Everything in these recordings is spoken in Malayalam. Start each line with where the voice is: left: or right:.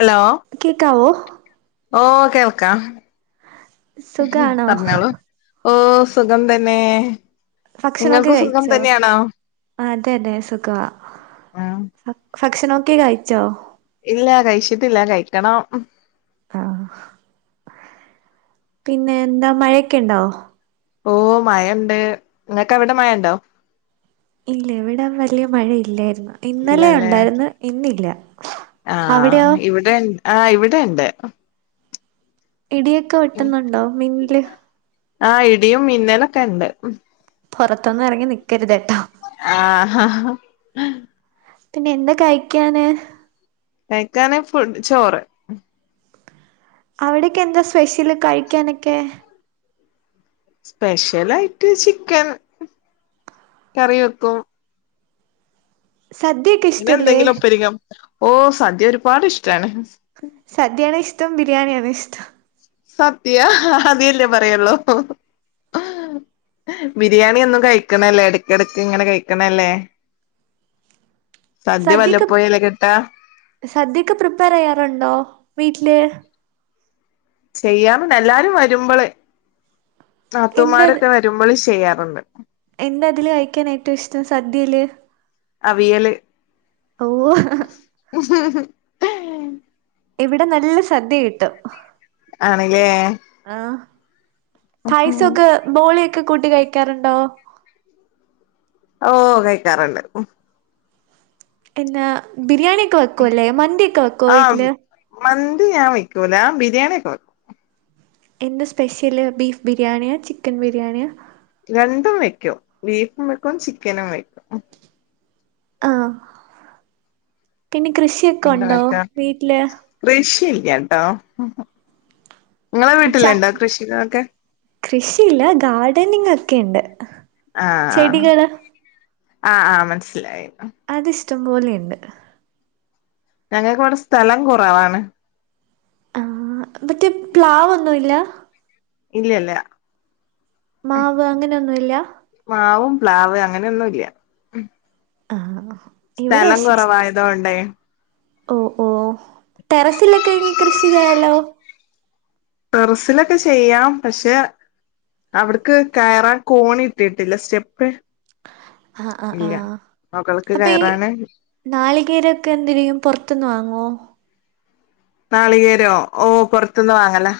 left: ഹലോ
right: കേൾക്കാവോ?
left: ഓഹ്, കേൾക്കാം
right: സുഖാണോ
left: പറഞ്ഞോളൂ. ഓഹ് സുഖം തന്നെ.
right: ഭക്ഷണൊക്കെ
left: നിങ്ങൾക്കും സുഖം
right: കഴിച്ചോ?
left: തന്നെയാണോ
right: ആ അതെ അതെ സുഖാ.
left: ഉം
right: ഭക്ഷണൊക്കെ കഴിച്ചോ?
left: ഇല്ല കഴിച്ചിട്ടില്ല, കഴിക്കണം.
right: ആഹ്, പിന്നെ എന്താ മഴയൊക്കെ ഇണ്ടോ?
left: ഓഹ്, മഴണ്ട്, ഇങ്ങൾക്ക് അവിടെ മഴ ഇണ്ടോ?
right: ഇല്ല ഇവിട വല്ല്യ മഴ ഇല്ലായിരുന്നു. ഇന്നലെ
left: ഇല്ലല്ലേ
right: ഉണ്ടായിര്ന്ന് ഇന്ന് ഇല്ല.
left: ആഹ്, ഇവിടെ ഇൻ ആ ഇവിടെ ഇണ്ട്.
right: ഇടിയൊക്കെ വെട്ടുന്നുണ്ടോ മിന്നല്?
left: ആ ഇടിയും മിന്നലൊക്കെ ഇണ്ട്.
right: പുറത്തൊന്നും ഇറങ്ങി നിക്കരുത് കേട്ടോ.
left: ആഹ് ആഹ് ഹ്
right: പിന്നെ എന്ത് കഴിക്കാന്?
left: കഴിക്കാന് ഫുഡ് ചോറ്.
right: അവിടൊക്കെ എന്താ സ്പെഷ്യല് കഴിക്കാനൊക്കെ?
left: സ്പെഷ്യലായിട്ട് ചിക്കൻ കറി വെക്കും.
right: സദ്യ ഒക്കെ
left: ഇന്നെന്തെങ്കിലും [unintelligible] ഓഹ് സദ്യ ഒരുപാട് ഇഷ്ടാണ്.
right: സദ്യാണോ ഇഷ്ടം ബിരിയാണിയാണോ ഇഷ്ടം
left: സദ്യ അതല്ലേ പറയൊള്ളൂ ബിരിയാണി എന്നും കഴിക്കണല്ലേ ഇടക്കിടക്ക് ഇങ്ങനെ കഴിക്കണല്ലേ സദ്യ വല്ലപ്പോയല്ലെ കിട്ടാ
right: സദ്യക്കെ പ്രിപ്പയറെയ്യാറുണ്ടോ വീട്ടില്
left: ചെയ്യാറുണ്ട് എല്ലാരും വരുമ്പോളെ
right: എന്താ
left: നാത്തൂമാരൊക്കെ വരു രുമ്പോള് ചെയ്യാറുണ്ട്
right: എന്താ അതില് കഴിക്കാൻ ഏറ്റവും ഇഷ്ടം സദ്യയില്
left: അവിയല്
right: ഓഹ് ഇവിടെ നല്ല സദ്യ കിട്ടും
left: ആണ് ല്ലെ
right: ആഹ് പായസൊക്കെ ബോളിയൊക്കെ കൂട്ടി കഴിക്കാറുണ്ടോ
left: ഓഹ് കഴിക്കാറുണ്ട്
right: പിന്നാ ബിരിയാണിയൊക്കെ വെക്കുവല്ലേ മന്തിയൊക്കെ വെക്കുവോ
left: ആഹ്
right: വീട്ടില്
left: മന്തി ഞാൻ വയ്ക്കൂല ബിരിയാണിയ ഒക്കെ വെക്കും
right: എന്തസ്പെഷ്യല് ബീഫ് ബിരിയാണിയാ ചിക്കൻ ബിരിയാണിയാ
left: രണ്ടും വെക്കും ബീഫും വെക്കും ചിക്കനും വെക്കും
right: ആഹ് പിന്നെ കൃഷി
left: എന്താ വക്ക കൃഷില്ല ട്ടോ ങ്ങളെ
right: ച
left: വീട്ടില്ണ്ടാ കൃഷികളൊക്കെ
right: കൃഷിയില്ല ഗാർഡനിങ് ഒക്കെ ഉണ്ട്
left: ആഹ് ആഹ്
right: ചെടികള്
left: ആഹ് ആഹ് മനസ്സിലായി
right: അത് ഇഷ്ടംപോലെയുണ്ട്
left: ഞങ്ങൾക്ക് ഇവിടെ സ്ഥലം കുറവാണ്
right: ആഹ് മറ്റേ പ്ലാവ് ഒന്നുല്ല
left: ഇല്ലല്ല
right: മാവ് അങ്ങനൊന്നുല്ല
left: മാവും പ്ലാവ് അങ്ങനൊന്നും ഇല്ല
right: ആഹ് ആഹ്
left: സ്ഥലം കുറവായതൊണ്ടേ
right: ഓഹ് ഓഹ് ടെറസിലൊക്കെ എ കൃഷി ചെയ്യാ ലോ
left: ടെറസിലൊക്കെ ചെയ്യാം പക്ഷെ അവിടക്ക് കയറാൻ കോണി ഇട്ടിട്ടില്ല സ്റ്റെപ്പ്
right: ആ ആ ആ
left: ഇല്ല മൊകൾക്ക്
right: അപ്പൊ ഈ
left: കയറാന്
right: നാളികേരൊക്കെ എന്തിനും പുറത്തുന്ന് വാങ്ങുവോ
left: നാളികേരോ ഓഹ് പുറത്തന്ന് വാങ്ങലാ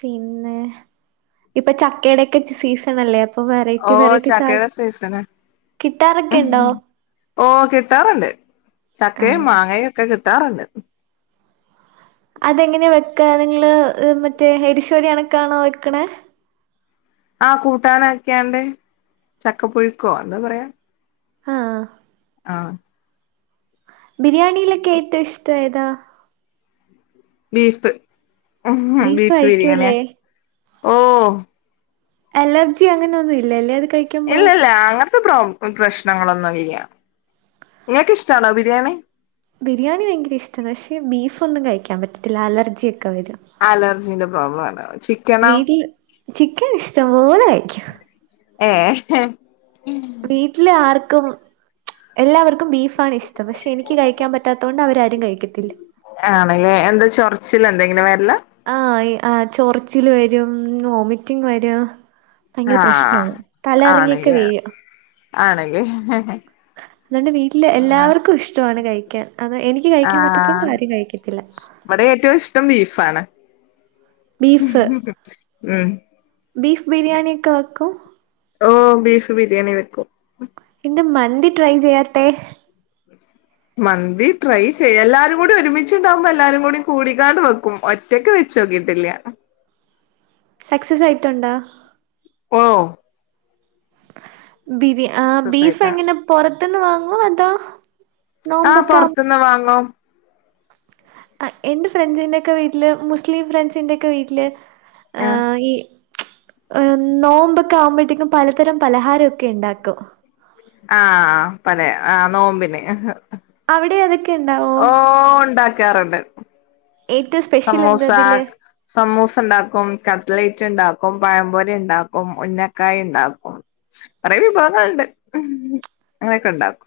right: പിന്നെ ഇപ്പൊ ചക്കയുടെക്കെ സീസണ ല്ലേ അപ്പൊ
left: ഓ
right: വെറൈറ്റി വെറൈറ്റി സാധ
left: ചക്കയുടെ സീസണ്
right: കിട്ടാറൊക്കെ ഉണ്ടോ
left: ഓഹ് കിട്ടാറുണ്ട്
right: ആ
left: ചക്കയും മാങ്ങയും ഒക്കെ കിട്ടാറുണ്ട്
right: അതെങ്ങനെയെ വെക്ക് ക്കാ നിങ്ങൾ മറ്റേ എരിശേരി അ ണക്കാണോ വയ്ക്കണേ
left: ആഹ് കൂട്ടാനാക്കിയാണ്ട് ചക്കപ്പുഴുക്കോ എന്താ പറയാ
right: ആഹ്
left: ആഹ്
right: ബിരിയാണിയിലൊക്കെ ഏറ്റോ ഇഷ്ട ഏതാ
left: ബീഫ് ബീഫ് ബിരിയാണിയ ഓ
right: അലർജി അങ്ങനെ ഒന്നും ഇല്ല ല്ലേ അത് കഴി
left: ഇല്ല ഇല്ല അങ്ങനത്തെ പ്രോ പ്രശ്നങ്ങളൊന്നും ഇല്ല്യ നിങ്ങൾക്ക് ഇഷ്ടാണോ ബിരിയാണി
right: ബിരിയാണി ഭയങ്കര ഇഷ്ടമാണ് പക്ഷേ ബീഫൊന്നും കഴിക്കാൻ പറ്റത്തി ല്ല അലർജിയൊക്കെ വരും
left: അലർജീന്റെ പ്രോബ്ലം ആണോ ചിക്
right: വീട്ടില് ചിക്കൻ ഇഷ്ടം പോലെ കഴിക്കും
left: ഏ ഏ
right: വീട്ടില് ആർക്കും എല്ലാവർക്കും ബീഫാണ് ഇഷ്ടം പക്ഷെ എനിക്ക് കഴിക്കാൻ പറ്റാത്തത് കൊണ്ട് അവരാരും കഴിക്കത്തില്ല
left: ആണല്ലേ എന്താ ചൊറച്ചിലെന്തെങ്കിലും വരിലാ
right: ആഹ് ആഹ് ചൊറച്ചില് വരും വോമിറ്റിങ് വരും ഭയങ്കര
left: ആഹ്
right: പ്രശ്നാണ് തല കറങ്ങിയൊക്കെ
left: ആണല്ലേ
right: വീഴും
left: ആണല്ലേ
right: അതുകൊണ്ട് വീട്ടില് എല്ലാവർക്കും ഇഷ്ടമാണ് കഴിക്കാൻ അ എനിക്ക് കഴിക്കാൻ പറ്റത്തുള്ള കാര്യം ആരും കഴിക്കത്തില്ല
left: ഇവടെ ഏറ്റവും ഇഷ്ടം ബീഫാണ്
right: ബീഫ് ബീഫ് ബിരിയാണി ഒക്കെ വക്കും
left: ഓഹ് ബീഫ് ബിരിയാണി വെക്കും
right: എന്താ മന്തി ട്രൈ ചെയ്യാത്തെ
left: ബസ് മന്തി ട്രൈ ചെയ്യ എല്ലാരും കൂടി ഒരുമിച്ചു ഉണ്ടാവുമ്പോ എല്ലാരും കൂടി കൂടിക്കാണ്ട് വെക്കും ഒറ്റക്ക് വെച്ച് നോക്കിയിട്ടില്ല
right: സക്സസ് ആയിട്ടുണ്ടോ
left: ഓ
right: ബിരി ആഹ് ബീഫ്
left: സുഖായിട്ടാ.
right: എങ്ങനെ പുറത്ത്ന്ന് വാങ്ങോ അതാ നോമ്പക്കെ
left: പൊറത്ത്ന്ന് വാങ്ങും
right: എന്റെ ഫ്രണ്ട്സിന്റെഒക്കെ വീട്ടില് മുസ്ലിം ഫ്രണ്ട്സിൻ്റെ ഒക്ക വീട്ടില്
left: ആഹ്
right: ഈ നോമ്പൊക്കെ ആവുമ്പോഴേക്കും പലതരം പലഹാരംഒക്കെ ണ്ടാക്കും
left: ആഹ് പലേ ആ നോമ്പിന്
right: അവിടെ അതൊക്കെ ഉണ്ടാവോ
left: ഓ ണ്ടാക്കാറുണ്ട്
right: ഏറ്റവും സ്പെഷ്യൽ
left: സമൂസ
right: എന്താ ഇതില്
left: സമൂസ ണ്ടാക്കും കട്ടലറ്റ് ണ്ടാക്കും പഴംപൊരി ണ്ടാക്കും ഉഞ്ഞക്കായ ണ്ടാക്കും കുറെേ വിഭവങ്ങൾണ്ട് അങ്ങനെക്കെ ഉണ്ടാക്കും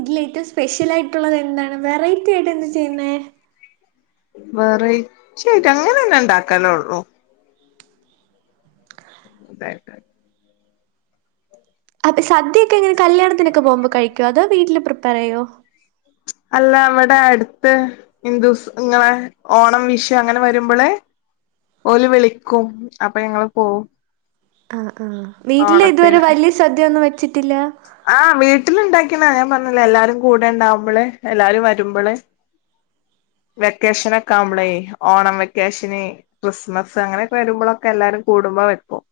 right: ഇതില ഏറ്റവും സ്പെഷ്യല് ആയിട്ടുള്ളത് എന്താണ് വെറൈറ്റി ആയിട്ട് എന്താ ചെയ്യുന്നത്
left: വെറെയ്റ്റി ആയിട്ട് അങ്ങനെന്നെ ഉണ്ടാക്കാനൊള്ളൂ തായിട്ട്
right: അപ്പ സദ്യയൊക്കെ എങ്ങനെ കല്യാണത്തിനൊക്കെ പോവുമ്പോ കഴിക്കോ അതോ വീട്ടില് പ്രിപ്പയറെയ്യോ
left: അല്ല ഇവടെ അടുത്ത് ഹിന്ദുസ് ഇങ്ങളെ ഓണം വിഷു അങ്ങനെ വരുമ്പോളേ ഓല് വിളിക്കും അപ്പൊ ഞങ്ങള് പോവും
right: ആഹ്ആഹ് വീട്ടില് ഇതുവരെ
left: ഓണത്തിന്
right: വലിയ സദ്ദ്യയൊന്നും വെച്ചിട്ടില്ല
left: ആഹ് വീട്ടിൽ ഉണ്ടാക്കിയണാ ഞാൻ പറഞ്ഞില്ലേ എല്ലാരും കൂടെ ണ്ടാവുമ്പോള് എല്ലാരും വരുമ്പോള് വെക്കേഷനഒക്കെ ആവുമ്പളേ ഓണം വെക്കേഷന് ക്രിസ്മസ് അങ്ങനെയൊഒക്കെ എല്ലാരും കൂടുമ്പോ വെക്കും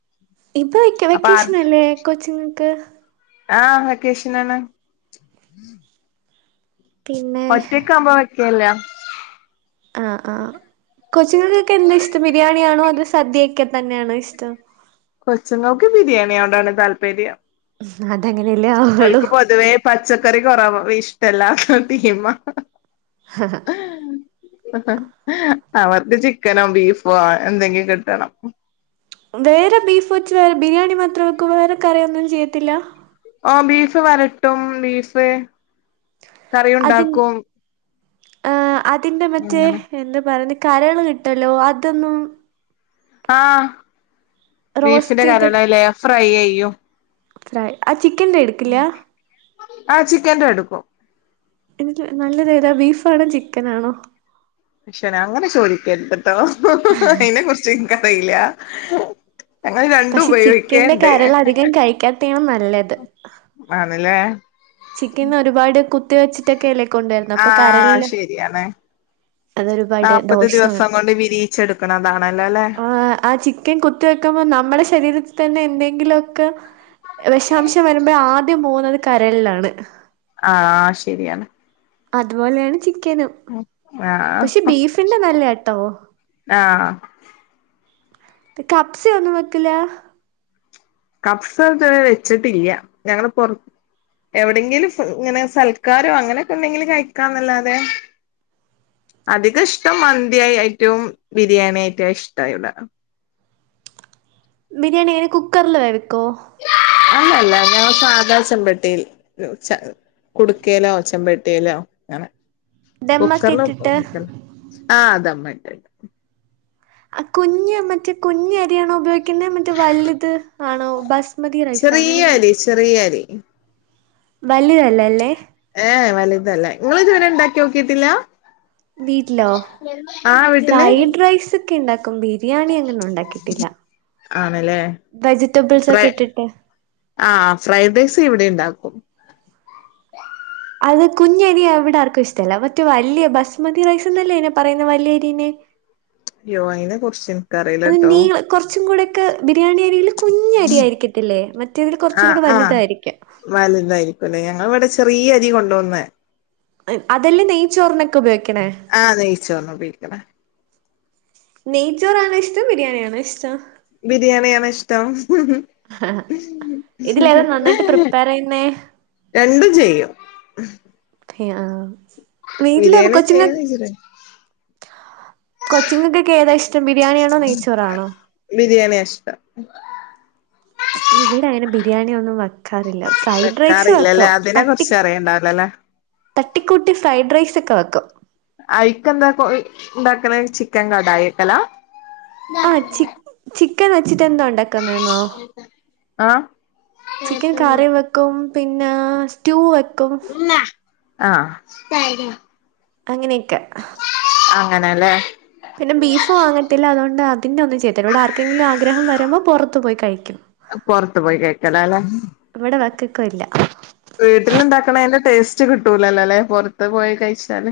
right: ഇപ്പ വെയ്ക്ക
left: അപ്പൊ ആ
right: വെക്കേഷനല്ലേ കൊച്ചുങ്ങക്ക്
left: ആഹ് വെക്കേഷനാണ്
right: പിന്നെ
left: ഒറ്റക്കാവുമ്പോ വെക്കല് ല്ല
right: ആ ആ കൊച്ചുകൾക്കൊക്കെ എന്താ ഇഷ്ടം ബിരിയാണിയാണോ അത് സദ്യയൊക്കെ തന്നെയാണോ ഇഷ്ടം
left: കൊച്ചുങ്ങക്ക് ബിരിയാണിയോടാആണ് താല്പര്യം
right: ഹും അതങ്ങനെഅല്ലെ
left: ഓൽക്ക് പൊതുവേ പച്ചക്കറി കുറവ ഇഷ്ടല്ല ടീമാ
right: ഹ് ഹാ
left: അവർക്ക് ചിക്കനോ ബീഫോ എന്തെങ്കിലും കിട്ടണം
right: വേറെ ബീഫ് വച്ച് വേറെ ബിരിയാണി മാത്രം വെക്കൂ വേറെ കറിയൊ ഒന്നും ചെയ്യത്തില്ല
left: ഓ ബീഫ് വരട്ടും ബീഫ് കറി ഉണ്ടാക്കും
right: ആ അതിന്റെ മറ്റേ
left: അങ്ങനെ
right: എന്താ പറഞ് കരള് കിട്ടല്ലോ അതൊന്നും
left: ആഹ്
right: റോസ്റ്റ്
left: ബീഫിന്റെ
right: ചെയ്ത്
left: കരളല്ലേ ഫ്രൈ ചെയ്യും
right: ഫ്രൈ ആ ചിക്കന്റെ എടുക്കില്ല
left: ആ ചിക്കന്റെ എടുക്കും
right: എന്നിട്ട് നല്ലദേതാ ബീഫാണോ ചിക്കനാണോ
left: പക്ഷന അങ്ങനെ ചോദിക്കരുത് ട്ടോ അയിനെ കുറിച്ച് ഇന്ക്ക്റിയില്ല ഞങ്ങൾ രണ്ടും
right: പക്ഷെ ചിക്കന്റെ
left: ഉപയോഗിക്കണ്ട്
right: കരൾ അധികം കഴിക്കാത്തെയാണ് നല്ലത്
left: ആണ് ലേ
right: ചിക്കൻ ഒരുപാട് കുത്തി വെച്ചിട്ടൊക്കെ അല്ലേ കൊണ്ടുവരുന്നേ അപ്പൊ
left: ആഹ്
right: കരളിന്
left: ശരിയാണ്
right: അതൊരുപാട്
left: നാല്പത്
right: ദോഷമാണ്
left: ദിവസം കൊണ്ട് വിരിയിച്ചെടുക്കണതാണല്ലോ അല്ലെ
right: ആ ആ ചി ക്കൻ കുത്തി വെക്കുമ്പോ നമ്മുടെ ശരീരത്തിൽ തന്നെ എന്തെങ്കിലുമൊക്കെ വിഷാംശം വരുമ്പോൾ ആദ്യം പോകുന്നത് കരളിലാണ്
left: ആഹ് ശരിയാണ്
right: അതുപോലെയാണ് ചിക്കനും
left: ആഹ്
right: പക്ഷെ ബീഫിന്റെ നല്ല കേട്ടോ
left: ആഹ്
right: കബ്‌സ ഒന്നും വെക്കൂല
left: കപ്സ ഇത് വരെ വെച്ചിട്ടില്ല ഞങ്ങള് പുറ എവിടെയെങ്കിലും ഇങ്ങനെ സൽക്കാരോ അങ്ങനെയൊക്കെ ഉണ്ടെങ്കിൽ കഴിക്കാന്നല്ലാതെ അധികം ഇഷ്ടം മന്തി ആയിട്ടും ബിരിയാണി ആയിട്ടും ഇഷ്ടവീടെ
right: ബിരിയാണി എങ്ങനെ കുക്കറില് വെവിക്കോ
left: അല്ലല്ല ഞങ്ങള് സാദാ ചമ്പെട്ടിൽ കുടുക്കയിലോ ചെമ്പട്ടിയിലോ അങ്ങനെ
right: ദമ്മൊക്കെ
left: കുക്കറില്
right: ഇട്ടിട്ട്
left: വെക്കില്ല ആഹ് തമ്മട്ട്
right: കുഞ്ഞ് മറ്റേ കുഞ്ഞ അരിയാണോ ഉപയോഗിക്കുന്നത് മറ്റേ വലുത് ആണോ ബസ്
left: ചെറിയ അരി ചെറിയ അരി
right: വലുതല്ല അല്ലേ
left: ഏഹ വലുതല്ല നിങ്ങള് ഇതുവരെ ഉണ്ടാക്കി നോക്കിട്ടില്ല
right: വീട്ടിലോ
left: ആഹ
right: ഫ്രൈഡ് റൈസ് ഒക്കെ ഉണ്ടാക്കും ബിരിയാണി അങ്ങനെ ഉണ്ടാക്കിയിട്ടില്ല
left: ആണല്ലേ
right: വെജിറ്റബിൾസ് ഒക്കെ ഇട്ടിട്ട്
left: ആ ഫ്രൈഡ് റൈസ് ഇവിടെ ഉണ്ടാക്കും
right: അത് കുഞ്ഞരി ഇവിടെ ആർക്കും ഇഷ്ടമല്ല മറ്റേ വല്യ ബസ്മതി റൈസ് അല്ലേ ഇതിനെ പറയുന്ന വലിയ അരിനെ [inaudible]
left: അയ്യോ അയിനെ കുറിച്ച് എനിക്ക് അറിയില്ല
right: തീനു കുറച്ചും കൂടെയൊക്കെ ബിരിയാണി അരിയിൽ കുഞ്ഞ അരിയയിരിക്കതില്ലേ മറ്റേതി കുറച് കൂടി വലുതായിരിക്കും
left: വാലുതായിരിക്കുംല്ലേ ഞങ്ങൾ ഇവിടെ ചെറിയ അരി കൊണ്ടന്നേ
right: അതല്ലാം നെയ്ച്ചോറിനൊക്കെ ഉപയോഗിക്കണേ
left: ആഹ് നെയ്ച്ചോറിന് ഉപയോഗിക്ണ
right: നെയ്ച്ചോറാണോ ഇഷ്ടം ബിരിയാണിയാണോ ഇഷ്ടം
left: ബിരിയാണിയാണ് ഇഷ്ടം ഹ്ഹ്
right: ആ ഇതിലെതാ നന്നായിട്ട് പ്രിപ്പയർ ചെയ്യുന്നേ
left: രണ്ടും ചെയ്യും
right: ആ വീട്ടില്
left: ബിരിയാണി
right: കൊച്ചിങ്ങക്ക്
left: ചെയ്യന്ന് വെച്ചിട്ട
right: കൊച്ചിങ്ങൾക്കൊക്കെ ഏതാ ഇഷ്ടം ബിരിയാണിയാണോ നെയ്ച്ചോറാണോ
left: ബിരിയാണിയ ഇഷ്ടം
right: ഇവിടെ അങ്ങനെ ബിരിയാണി ഒന്നും വെക്കാറില്ല ഫ്രൈഡ് റൈസ്
left: വെക്കാറില്ലല്ലേ
right: വെക്കും
left: അതിനെ
right: തട്ടി
left: കുറിച്ച് അറിയണ്ടാവില്ലല്ലേ
right: തട്ടിക്കൂട്ടി ഫ്രൈഡ് റൈസ് ഒക്കെ വെക്കും
left: അയിക്ക് എന്താ ഉണ്ടാക്കൽ ചിക്കൻ കടായി വെക്കല
right: ആ ചിക്ക് ചിക്കൻ വെച്ചിട്ട് എന്താ ഉണ്ടാക്കന്നണോ
left: ആഹ്
right: ചിക്കൻ കറി വെക്കും പിന്നെ സ്റ്റൂ വെക്കും
left: ആഹ്
right: അങ്ങനെയൊക്കെ
left: അങ്ങനെ ല്ലേ
right: പിന്നെ ബീഫ് വാങ്ങത്തില്ല അതുകൊണ്ട് അതിന്റെ ഒന്നും ചെയ്തില്ലാ ഇവിടെ ആർക്കെങ്കിലും ആഗ്രഹം വരുമ്പോൾ പുറത്തു പോയി കഴിക്കും
left: പുറത്ത് പോയി കൈക്കല ല്ലേ
right: ഇവിടെ വെക്കൊക്കെ ഇല്ല
left: വീട്ടിലുണ്ടാക്കണതിന്റെ ടേസ്റ്റ് കിട്ടൂലല്ലോ അല്ലെ പുറത്ത് പോയി കഴിച്ചാൽ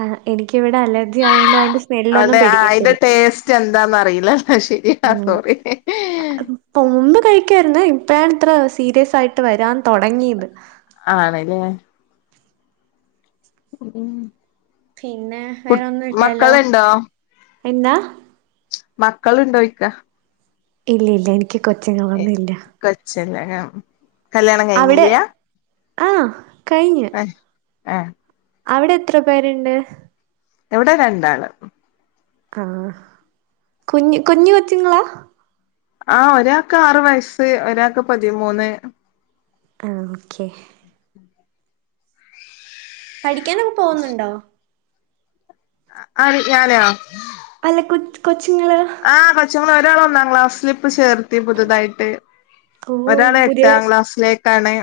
right: ആ എനിക്ക് ഇവിടെ അലർജി ആയതോണ്ട് അതിന്റെ സ്മെല്ലൊന്നും
left: അതെ അതിന്റെ
right: പിടിക്കത്തില്ല.
left: ടേസ്റ്റ് എന്താണന്ന് അറിയില്ലല്ലോ ശരിയാ
right: ഉം.
left: സോറി ഹ്ഹ്
right: ഇപ്പൊ മുമ്പ് കഴിക്കാരുന്നു ഇപ്പഴാണ് ഇത്ര സീരിയസായിട്ട് വരാൻ തുടങ്ങിയത്
left: ആണല്ലേ മ്
right: പിന്നെ വേറെ ഒന്നും ഇല്ലാലോ
left: മക്കളുണ്ടോ
right: എന്താ
left: മക്കളുണ്ടോയിക്ക
right: ഇല്ല ഇല്ല എനിക്ക് കൊച്ചിങ്ങൾ ഒന്നും ഇല്ല
left: കൊച്ചല്ല കല്യാണം കഴിഞ്ഞില്ലാ
right: ആഹ് കഴിഞ്ഞു
left: ആഹ്
right: അവിടെ എത്ര പേരുണ്ട്
left: ഇവിടെ രണ്ടാൾ
right: ആഹ് കുഞ്ഞ് കുഞ്ഞ് കൊച്ചുങ്ങളാ
left: ആഹ് ഒരാൾക്ക് ആറ് വയസ്സ് ഒരാൾക്ക് പതിമൂന്ന്
right: ആഹ് ഓക്കെ പഠിക്കാനൊക്കെ പോകുന്നുണ്ടോ
left: ആര് ഞാനോ
right: അല്ല കൊ കൊച്ചുങ്ങൾ
left: ആഹ് കൊച്ചുങ്ങൾ ഒരാള് ഒന്നാ ക്ലാസില് ഇപ്പൊ ചേർത്ത് ത്തി പുതുതായിട്ട്
right: ഓ
left: ഒരാള് എട്ടാം
right: പുതിയതായി
left: ക്ലാസ്സിലേക്കാണ്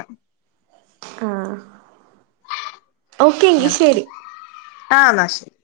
right: ആഹ് ഓക്കെങ്കി
left: അങ്ങനെ
right: ശരി
left: ആഹ് ന്നാ ശരി